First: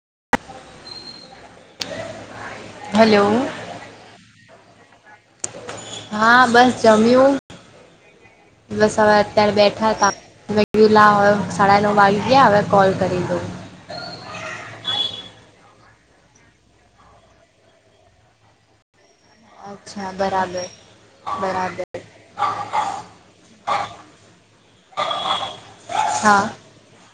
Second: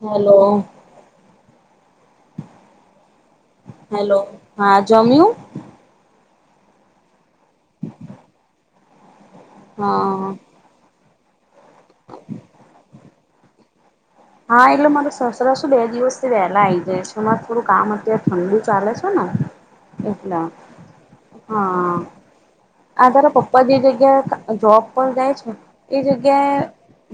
Hello. Hello. Hello. હા જમ્યું? હા બસ જમ્યું. બસ હવે અત્યારે બેઠા તા. હા હવ એ પેલા સાડા નવ વાગી ગયા હવે કોલ કરી દઉં. હા એટલે માર સસરા શું બે દિવસથી વહેલા આ આવી જાય છે. માર થોડું કામ અત્યારે ઠંડુ ચાલે છ અચ્છા બરાબર બરાબર. હા આ તારા પપ્પા જે જગ્યાએ જોબ પર જાય છે એ હા જગ્યાએ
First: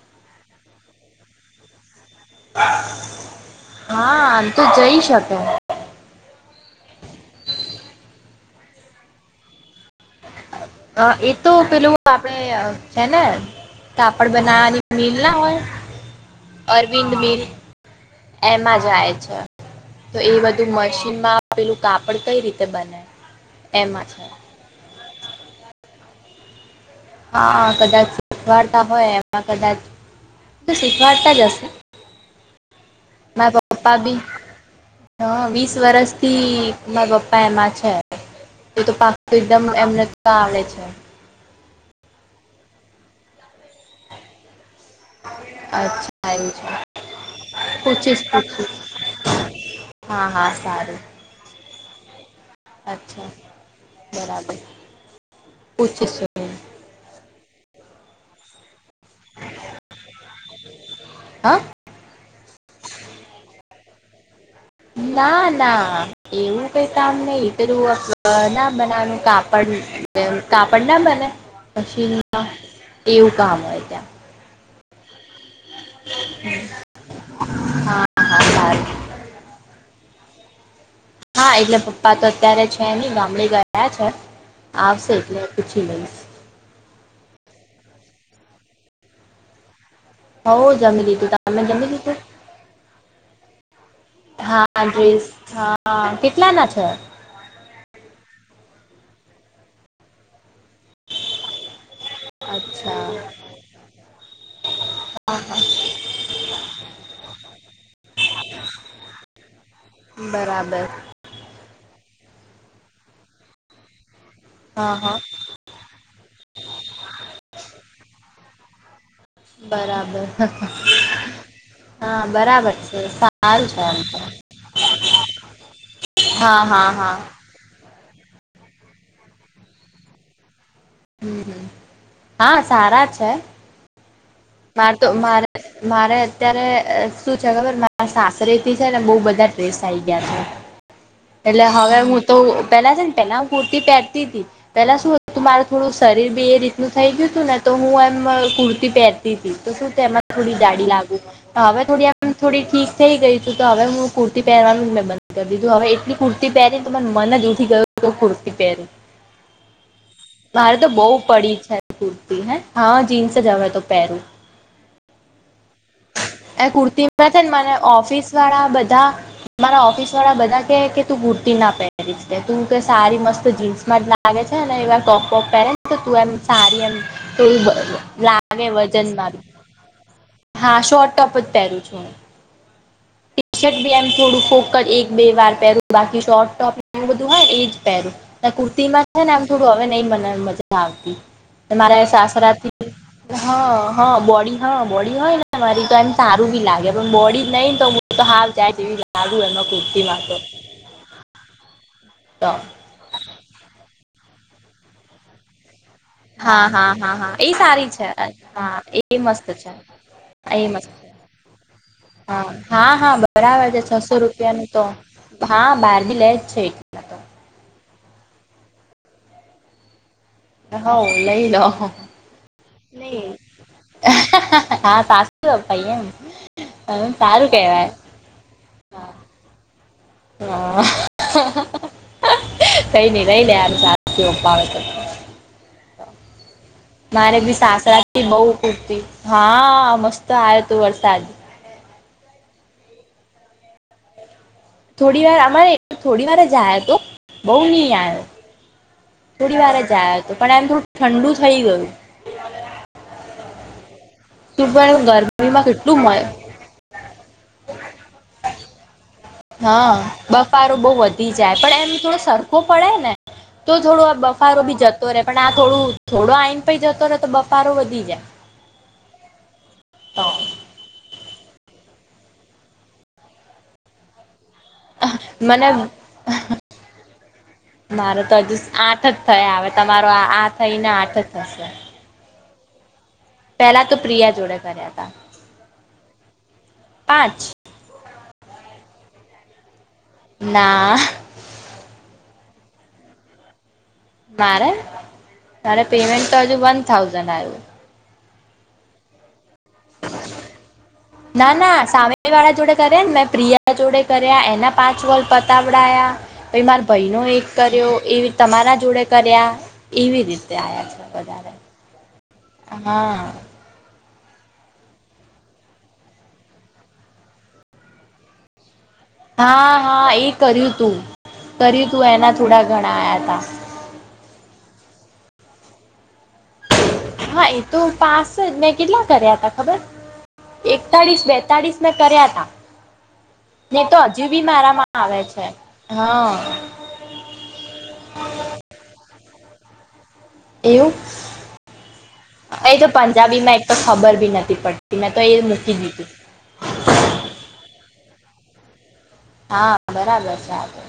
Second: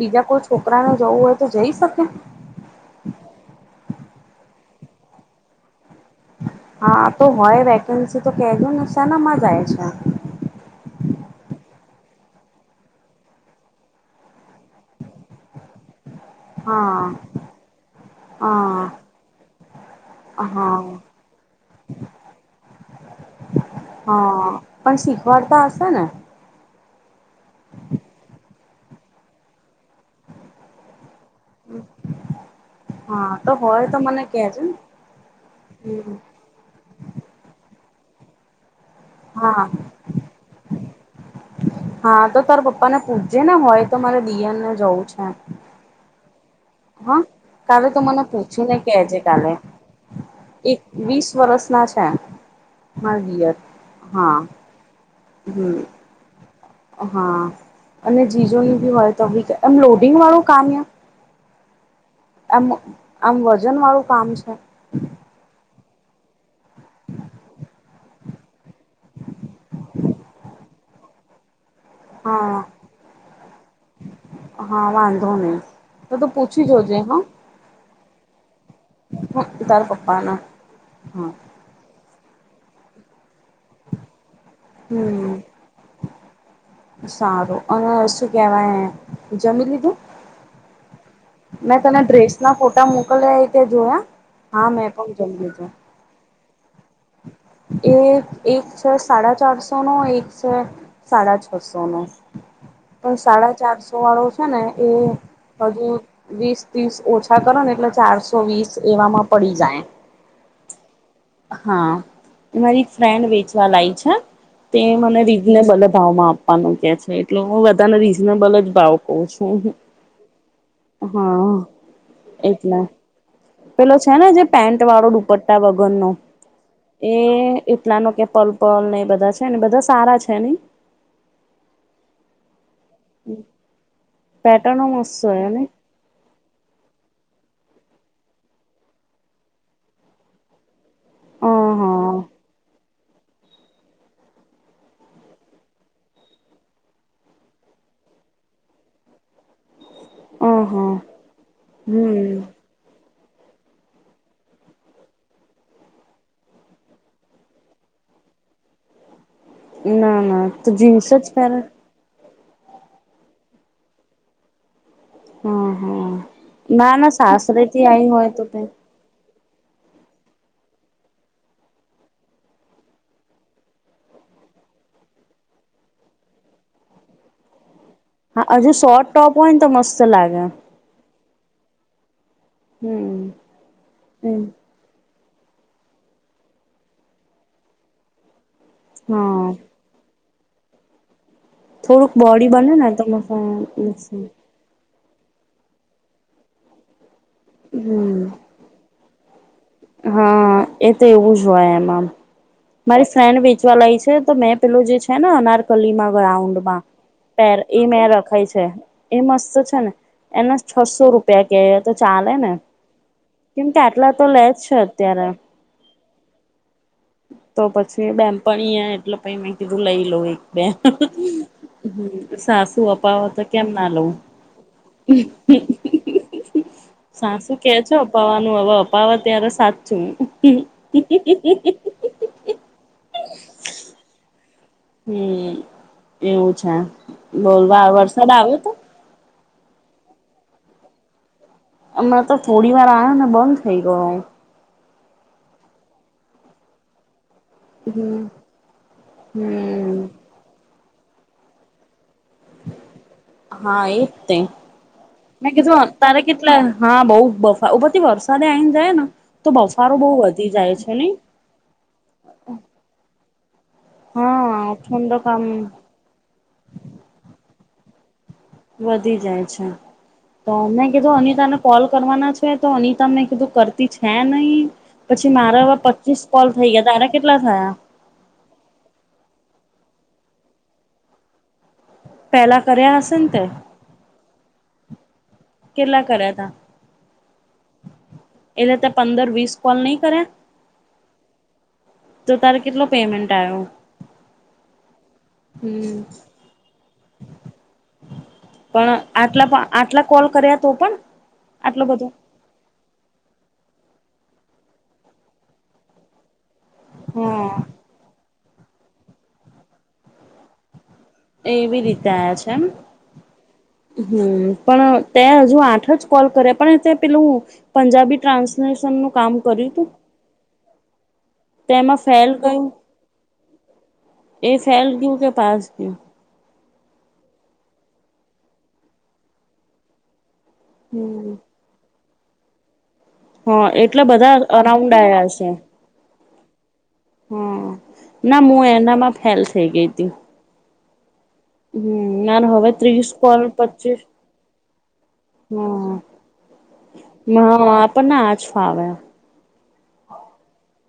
બીજા કોઈ છોકરાને જવું હોય તો જઈ શકે? હા આમ તો જઈ શકે. હા તો હોય વેકેન્સી તો કેજો ને. શેનામાં જાય છે? અ, એ તો પેલું આપડે છે ને કાપડ બનાવાની મિલ ના હોય, હા અરવિંદ મિલ. એમાં હા હા જાય છે. તો એ બધું મશીનમાં આપેલું કાપડ કઈ રીતે બને? એમાં જ. શીખવા તો આવશે ને? હા કદાચ શીખવાડતા હોય એમાં કદાચ શી વાર્તા જશે? હા તો હોય તો મને કેજો ને. હા વીસ વરષ થી મારા પપ્પા એમાં છે. એ તો પાક તો હા એકદમ એમને ક આવેે છે. હા તો તારા પપ્પા ને પૂછજે ને હોય તો મારે દિયને જવું છે. અચ્છા એવું છે હા કાલે તો પૂછીશ મને પૂછીશ પૂછીને કેજ કાલે. હા હા એક સારું વીસ વરષ ના છે. હા તલે, માર ડીયર હા. હમ પૂચી સય. હા અને જીજોની બી હોય તો બી એમ લોડિંગ વાળું કામ હે? હા આમ આમ વજનવાળું કામ છે? ના ના એવું કઈ કામ નઈ પેલુ ના બનાવાનું કાપડ કાપડ ના બને? શીનમા હા એવું કામ હોય ત્યા. ને તો ત પૂછી જોજે હા. હા હા સારું હા તાર પપ બાના. હા એટલે પપ્પા તો અત્યારે છે નય ગામડે ગયા છે આવશે એટલે હમ પૂછી લયશ. સારું અને શું કહેવાય, જમી લીધું? હો જમી લીધું તમે મેં જમી તને લીધું? ડ્રેસ ના ફોટા મોકલ્યા એ તે જોયા? હાં મે હા પણ ડ્રેસ જમી લીધું. હા કેટલાના છે? એ એક છે સાડા ચારસો નો એક છે સાડા છસોનો. અચ્છા પણ સાડા ચારસો વાળો છે ને એ હજુ વીસ ત્રીસ ઓછા કરો ને એટલે ચારસો વીસ એવામાં પડી જાય. બરાબર. હા એ મારી ફ્રેન્ડ વેચવા લાયી છે. તે હા હા મને રીઝનેબલ ભાવમાં આપવાનું કે છે એટલે હું બધાને રીઝનેબલ જ ભાવ કઉ છું બરાબર, હા હા બરાબર એટલે છે. પેલો એમ છે તો ને જે પેન્ટ વાળો દુપટ્ટા વગરનો હા હા હા એ નાનકડું પલ પલ ને એ બધા છે ને સારા છે ની? હમ્મ, હા સારા છે. પેટર્નો મારે તો મસ્ત માર છે નઈ મારે અત્યારે શું છે ખબર મારા સાસ રેતી છે ને બહુ બધા ડ્રેસ આઈ ગયા છે. અ એટલે હવે હા હું તો પેલા છે ને પેલા હું કુર્તી પહેરતી હતી પેલા શુંું તું મારું થોડું શરીર બી એ રીતનુંનુ થઈ ગયું હતું ને તો હું એમ કુર્તી પહેરતી હતી તો શું તેમાં અ થોડી જાડી હા લાગુ તો હવે થોડી આમ થોડી હમ ઠીક થઈ ગઈ છું તો હવે હું કુર્તી પહેરવાનું જ મેં બંધ કરી દીધું હવે એટલી કુર્તી પહેરીને તો મને મન જ ઉઠી ગયું તો કુર્તી પહેરી ના ના મારે તો જીન્સ બહ જ પડી પહેરે છે કુર્તી હા જીન્સ જ હવે તો પેરું હા હા એ ના કુર્તી ના માં ને સાસરે મને થી આઈ ઓફિસ હોય તો તે વાળા બધા મારા ઓફિસ વાળા બધા કે કે તું કુર્તી ના પહેરીશ તું કે સારી મસ્ત જીન્સમાં જ લાગે. એવા ટોપ બોપ પહેરેને તું એમ સારી એમ પેલી હા હજુ શોર્ટ વજન માર ટોપ હોય ને તો મસ્ત લાગે હા શોટ. ટોપ જ પહેરું છું. હમ ટી શર્ટ બી એમ થોડું ફોક એક બે વાર પહેર બાકી શોર્ટ ટોપ બધું હોય એજ પહેરું કુર્તીમાં છે. ને એમ હા થોડું હવે નહી મજા આવતી મારા થોડુંક બોડી સાસરા બને ને થી તો હા હ મસ્ત બોડી હા બોડી હોય ને મારી તો એમ તારું બી લાગે પણ બોડી નહી તો હું તો હમ હાલ જાય તેવી લું એ હા એ તો એવું જ હોય એમાંમ તો મારી ફ્રેન્ડ વેચવા લાવી તો મેં પેલું જે છે. ને અનારકલી કલીમાં હા ગ્રાઉન્ડમાં હા હા હા પર એ સારી મે છે રખાય છે. હા એ મસ્ત છે. ને એના એ મસ્ત છસો છે રૂપિયા કે તો ચાલે હા ને હા હા બરાબર કેમ છે કે આટલા છસો તો લેજ રૂપિયાનું તો હા બહાર ભી લે જ છે. એટલે તો પછી બેનપણી એટલે પછી મે કીધું લઈ લઉ બે હવ લઈ લો સાસુ અપાવો નહી તો કેમ ના લવું હા સાસું અપાવે ભાઈ એમ હ સારું સાસુ કે કેવાય છે. અપાવાનું હવે અપાવે ત્યારે સાચુ હા કઈ નઈ લઈ લે સાસુ [unintelligible] અપાવે તો હમ એવું છે. મારે બી સાસરા થી વરસાદ બહુ આવ્યો તો પૂરતી હા મસ્ત આવ્યો હતો વરસાદ હમણાં તો થોડી વાર આવ્યો ને બંધ થઇ ગયો હ થોડી વાર અમારે થોડી વાર જાય તો બહુ નહી હમ આવ્યો થોડી વાર જ હમ આવ્યો હતો પણ આમ થોડું ઠંડુ થઈ ગયું હા એ તે તું પણ મેં ગરમીમાં કીધું કેટલું તારે મળે કેટલા હા બહુ થી વરસાદે આવીને જાય ને તો બફારો બહુ હા વધી જાય બફારો બહુ છે નહી વધી જાય પણ એમ થોડો સરખો પડે ને તો થોડો આ હા બફારો ભી જતો રહેે ઠંડક પણ આમ આ થોડું થોડો આઈન પ જતો રહેે તો બફારો વધી જાય વધી જાય છે. તો મેં કીધું અ તને કોલ કરવાના છે. તો અનિતા મને કીધું કરતી છે. નહીં પછી મને મારા પચીસ પોલ થઈ ગયા તા અને મારે તો હજુ આઠ જ થયા આવે તમારો આ આ થઈ ને આઠ થશે પહેલા કર્યા ને તે પેલા તો પ્રિયા જોડે કર્યા હતા કેટલા કર્યા તા પાંચ એલે તો પંદર વીસ કોલની ના તો તારે કેટલો પેમેન્ટ આવ્યો મારે મારે હમ પેમેન્ટ તો હજુ વન થાઉઝન્ડ આવ્યું પણ આટલા આટલા કોલ કર્યા તો પણ ના ના આટલો બધો સામે વાળા જોડે કરે ને મેં પ્રિયા જોડે કર્યા એના પાંચ કોલ પતાવડાયા પ મારા ભાઈનો એક હા કર્યો એ તમારા જોડે કર્યા એવી રીતે આવ્યા છે. વધારે એવી રીતે આવ્યા છે. એમ હા હમ પણ તે હજુ આઠ જ કોલ કરે પણ તે પેલું પંજાબી ટ્રાન્સલેશ નું કામ કર્યું હા તું હા એ કર્યું તું કર્યું તેમાં તું ફેલ એના થોડા કયો ઘણા આવ્યા હતા એ ફેલ કયું કે પાસ કયું. હા એ તો પાસ જ મેં કેટલા કર્યા હતા ખબર એકતાળીસ હમ બેતાળીસ કર્યા ત હા ને તો એટલે હજુ બધા બી મારા અરાઉન્ડ માં આવે છે હા હમ ના હું એનામાં ફેલ થઈ ગઈ હતી. એ યુ. હમ માર હવે એ તો ત્રીસ કોલ પંજાબીમાં એક પણ પચીસ ખબર ભી નથી પડતી મેં તો એ મૂકી દીધું. હા [inaudible] હ આપણને આચ ફાવે. હા બરાબર છે આે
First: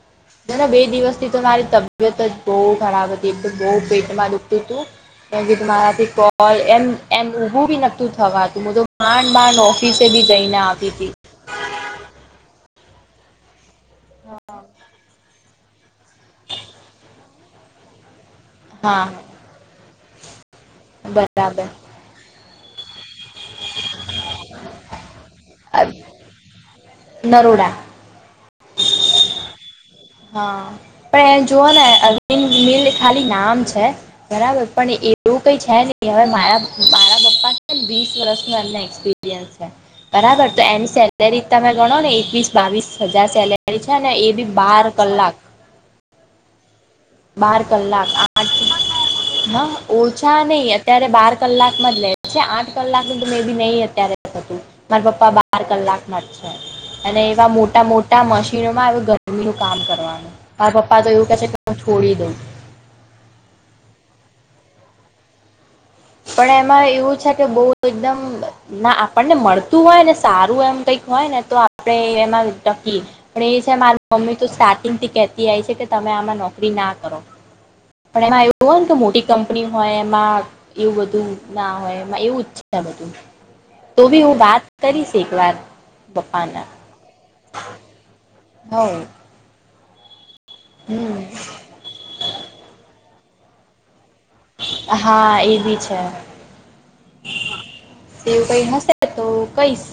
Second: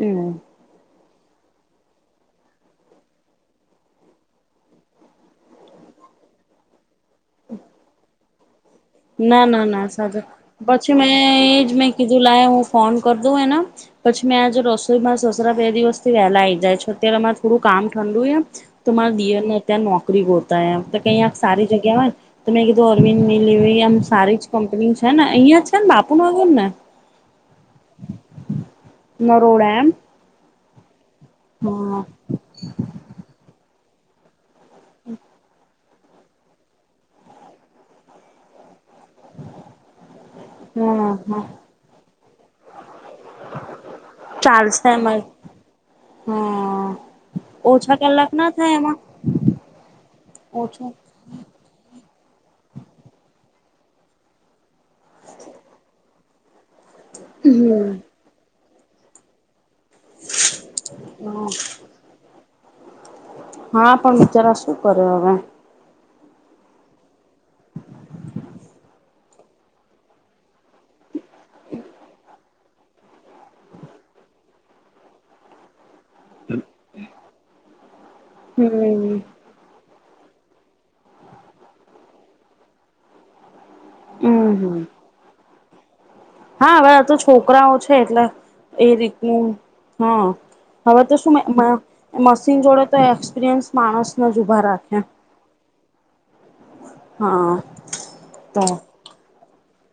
હમ બે દિવસથી તો મારી તબિયત જ બહ ખરાબ હતી એક બહ પેટમાં ડૂખતું હતું. કે કે તુાથી કોલ એમ એમું બી નતું થવા ત તો માંડ ના માંડ ના ના ઓફિસે સાચું બી જઈને આવતી પછી મેં હતી એજ મેં કીધું લ હ. ફોન કર દો એના પછી મેં આજ રસોઈમાંસ બે દિવસથી વહેલા આઈ જાય છે, અત્યારે અમારે થોડું કામ ઠંડુ એમ તો હા મારા દિને અત નો બોતા તો કહી આપ બરાબર સારી જગ્યા હોય તો મે એકો અરવિંદ મલીીમ સારી જ કંપની. છે ને અહં છે ને બાપુ વગર ને નરોડા. નરોડા એમ. હા પણ એ જોુઓ ને હા અન મિલ ખાલી નામ છે બરાબર. પણ એવું કઈ છે નહી હવે મારા મારા પપ્પા છે ને વીસ વર્ષ ન એનાય એપીન્ છે. બરાબર તો એની હા હા સેલેરી તમે ગણો ને એકવીસ બાવીસ હજાર સેલેરી છે ને એ બી બાર ચાલશે એમાં કલાક હા બાર ઓછા કલાક ના આઠ. થાય એમાં હા ઓછા નહી ઓછા અત્યારે બાર કલાકમાં જ લે. ચછ આઠ કલાક ન તો મે બી નહી અત્યારે હતું મારા પપ્પા બાર કલાકમાં જ છે. અને એવા મોટા હમ મોટા મશીનોમાં આવે ગરમી કામ કરવાનું મારા પપ્પા તો એવું કે છે કે હું છોડી દઉં. હા પણ વિચારા શું કરે હવે. પણ એમાં એવું છે કે બહ એકદમ ના આપણને મળતું હોય ને સારું એમ કઈક હોય ને તો આપડે એમાં ટકી પણ એ છે મારી મમ્મી તો સાર્ટિંગ થી કેતી આવીય છે. કે તમે આમાં નોકરી ના કરો પણ એમાં એવું હોયને કે હમ મોટી કંપની હોય એમાં. એવું બધું ના હોયમાં એવું છે બધું. તો ભી હું બાત હમ કરીશ એક વાર. હા હવે આ તો છોકરાઓ છે એટલે એ હવ રીતનું હા હવે તો હમ શું મશીન જોડે તો એ. સ્પરિન્સ માણસ. હા એ બી છે. હા સવ કઈ તો નશે તો કૈસ.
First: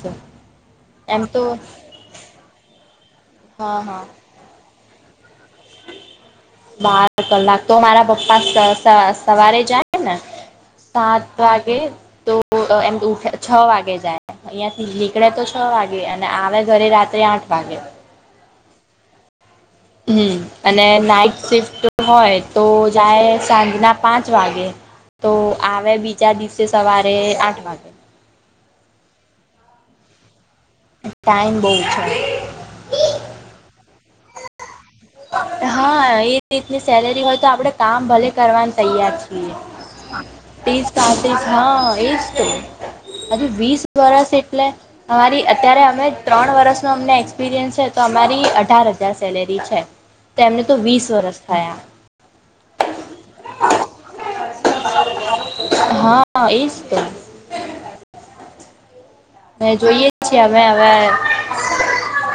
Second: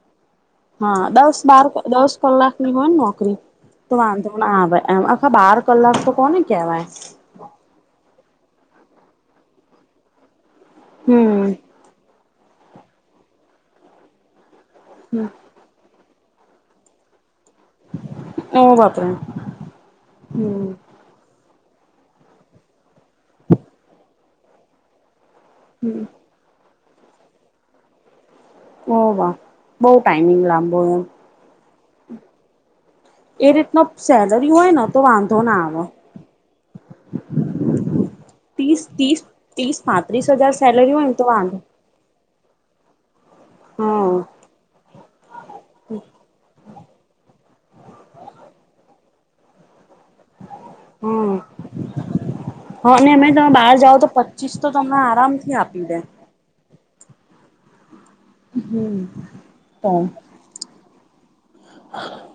હા દસ બાર દસ કલાકની હોય ને નોકરી હા તો હા વાંધોને આ ભાઈ એમ આખા બાર કલાક તો કોને કેવાય. બાર કલાક તો મારા પપ્પા સવારે જાય ને સાત હમ વાગે તો એમ ઉઠે છ વાગે જાય અહિયાં થી નીકળે તો છ વાગે. અને આવે ઘરે રાત્રે આઠ વાગે. એવું બાપરા. હમ અને નાઈટ શિફ્ટ. હોય તો જાય સાંજના પાંચ વાગે તો આવે બીજા દિવસે સવારે આઠ વાગે. ઓ વાહ બહુ ટાઈમિંગ લ. ટાઈમ બહ છે. એરેતના સેલરી હોય ને તો વાંધો ના આવે હા એ રીતની સેલેરી હોય તો આપડે કામ ભલે કરવાનું ત્રીસ તૈયાર ત્રીસ છીએ ત્રીસ પાંત્રીસ હજાર એજ સેલરી હોય ને તો સાથે જ વાંધો હા એજ હજી વીસ હમ વર્ષ એટલે અરી અત્યારે અમે ત્રણ વરસ તો અમને એક્સપિરિયસ છે તો અમારી અઢાર હજાર સેલેરી છે તેમને તો વીસ વરષ થયા હા અને અમે તમે બહાર જાાવ તો પચીસ તો તમને આરામ થી આપી દે હા [inaudible] હમમ જોઈએ છીએ હમે હવે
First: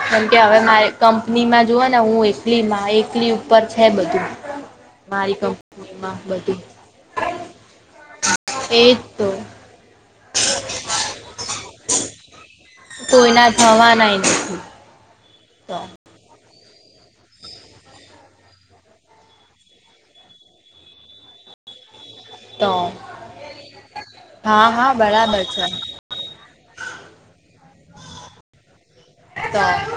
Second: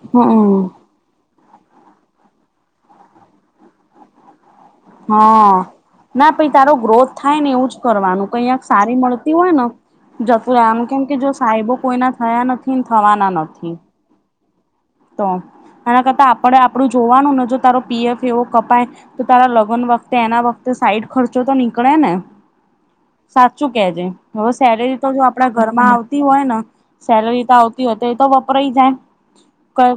કેમકે હમ હવે મારે કંપ કનીમાં જોઓ ને હું એકલી મારી એકલી ઉપર છે બધું મારી હા કંપની ના પહિ તારો ગ્રોથ થાય ને એવું જ કરવાનું કઈક સારી એજ તો મળતી હોય ને જતું આમ કેમ કે જો સાહેબો કોઈના થયા નથી ને થવાના કોઈના નથી થવાનાય નથી તો તો એના કરતા પડે આપણું જોવાનું ને જો તારો પીએફ એવો કપાય તો તારા લગ્ન વખતે એના વખતે સાઈડ ખર્ચો તો નીકળે ને તો સાચું કેજે હવે હા હા સેલેરી તો જો બરાબર આપડા છે ઘરમાં આવતી હોય ને સેલરી તો આવતી હોય તો એ તો વપરાય જાય તો ઘર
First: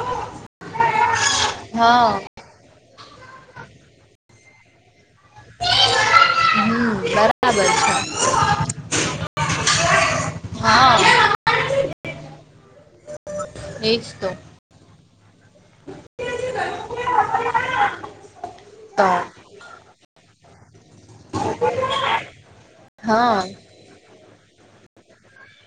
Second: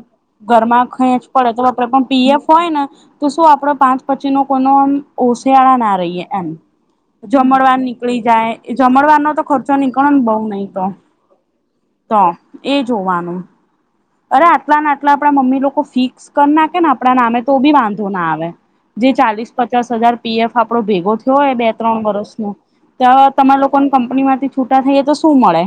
ઘરમાં ખેંચ પડે તો આપણે હા પણ પીએફ હોય ને તો શું આપડો પાંચ પછી નો કોઈનો આમ ઓશિયાળા ના રહીએ એમ હમ બરાબર જમણવાર છે નીકળી જાય જમણવાર નો તો ખર્ચો નીકળી કરન બઉ નહી તો હા તો એ જોવાનું એજ તો અરે આટલાને આટલા આપડા મમ્મી લોકો ફિક્સ કરી નાખે ને આપણા નામે તો બી વાંધો ના આવે તો જે ચાલીસ પચાસ હજાર પી એફ આપણો ભેગો થયો હોય બે ત્રણ વર્ષનો હા ત્યાં તમારા લોકોને કંપનીમાંથી છૂટા થઈ તો શું મળે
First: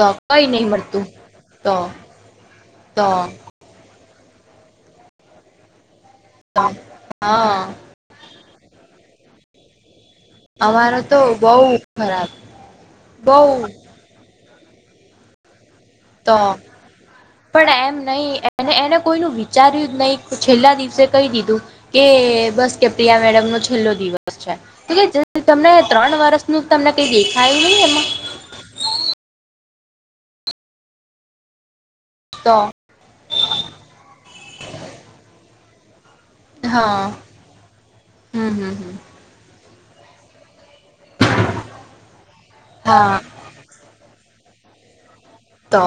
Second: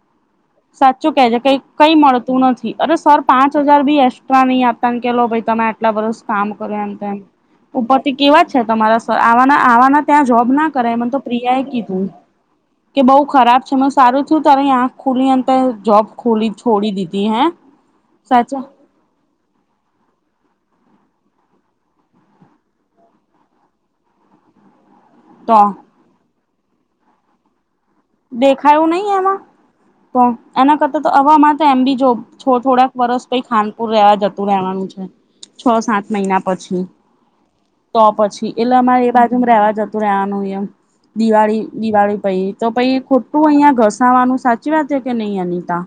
તો કઈ નહી મળતું સાચું કે છે કઈ તો કઈ મળતું નથી અરે તો સર પાંચ હજાર બી એક્સ્ટ્રા નહીં આપતા ને કે લો ભાઈ તમે આટલા વરસ સુધી કામ કરે એમ તો એમ હા ઉપરથી કેવા છે તમારા આવાના આવાના ત્યાં જોબ ના કરે અમારો મને તો પ્રિયા બહુ એ કીધું ખરાબ કે બહુ ખરાબ છે મેં સારું તું તારી આંખ ખુલી અંતર જોબ તો ખોલી છોડી દીતી હૈ પણ એમ નહી એ એને કોઈ ન વિચાર્યું જ નહી છેલ્લા દિવસે કહી દીધું કે બસ કે પ્રિયા મેડમ નો છેલ્લો દિવસ છે તમને જલ્દી તો તમને ત્રણ વર્ષનું તમને કઈ દેખાયું નહીં એમાં દેખાયું નહી એમાં તો એના કરતા તો હવેમાં તો એમ બી જો છો તો થોડાક વર્ષ પ ખાનપુર જતું રહેવાનું છે છ સાત મહિના પછી હા તો હમ પછી હમ એટલે હમ અમારે એ બાજુમાં રહેવા જતું રવાનું એમ દિવાળી દિવાળી પહી તો પહી હા ખોટું અહિયાં ઘસાવાનું સાચી વાતે કે નહી અનિતા તો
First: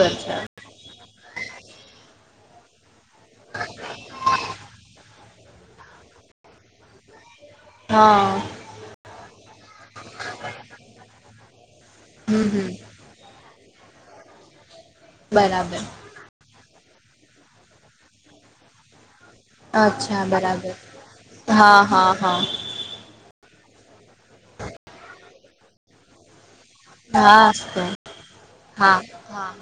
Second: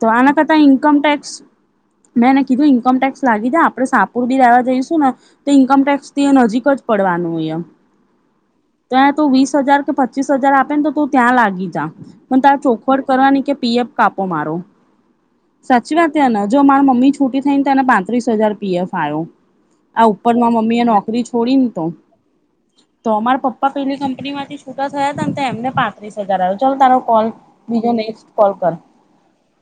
તો છે આના કરતા ઇન્કમ ટેક્સ મેં ને કીધું ઈન્કમ ટેક્સ લાગી જાય આપણે શાહપુર બી રહેવા જઈશું ને ઈન્કમ ટેક્સ થી નજીક જ પડવાનું હોય હા એમ તો ત વીસ હજાર કે પચીસ હજાર આપે ને તો તું ત્યાં લાગી જા પણ હમ તારે હમ ચોખવટ કરવાની કે પીએપ કાપો મારો બરાબર સાચી વાત અનેયા જો માર મમ્મી છુટી થઈને તેને પાંત્રીસ હજાર પીએફ આવ્યો આ અચ્છા ઉપરમાં બરાબર મમ્મી એ નોકરી છોડીને હા તો હા હા તો અમારા પપ્પા પા પેલી કંપની માં છૂટા થયા હતા એને પાંત્રીસ હજાર આવ્યો તો ચાલ તારો કોલ હા તો બીજો નેક્સ્ટ કોલ કર હા હા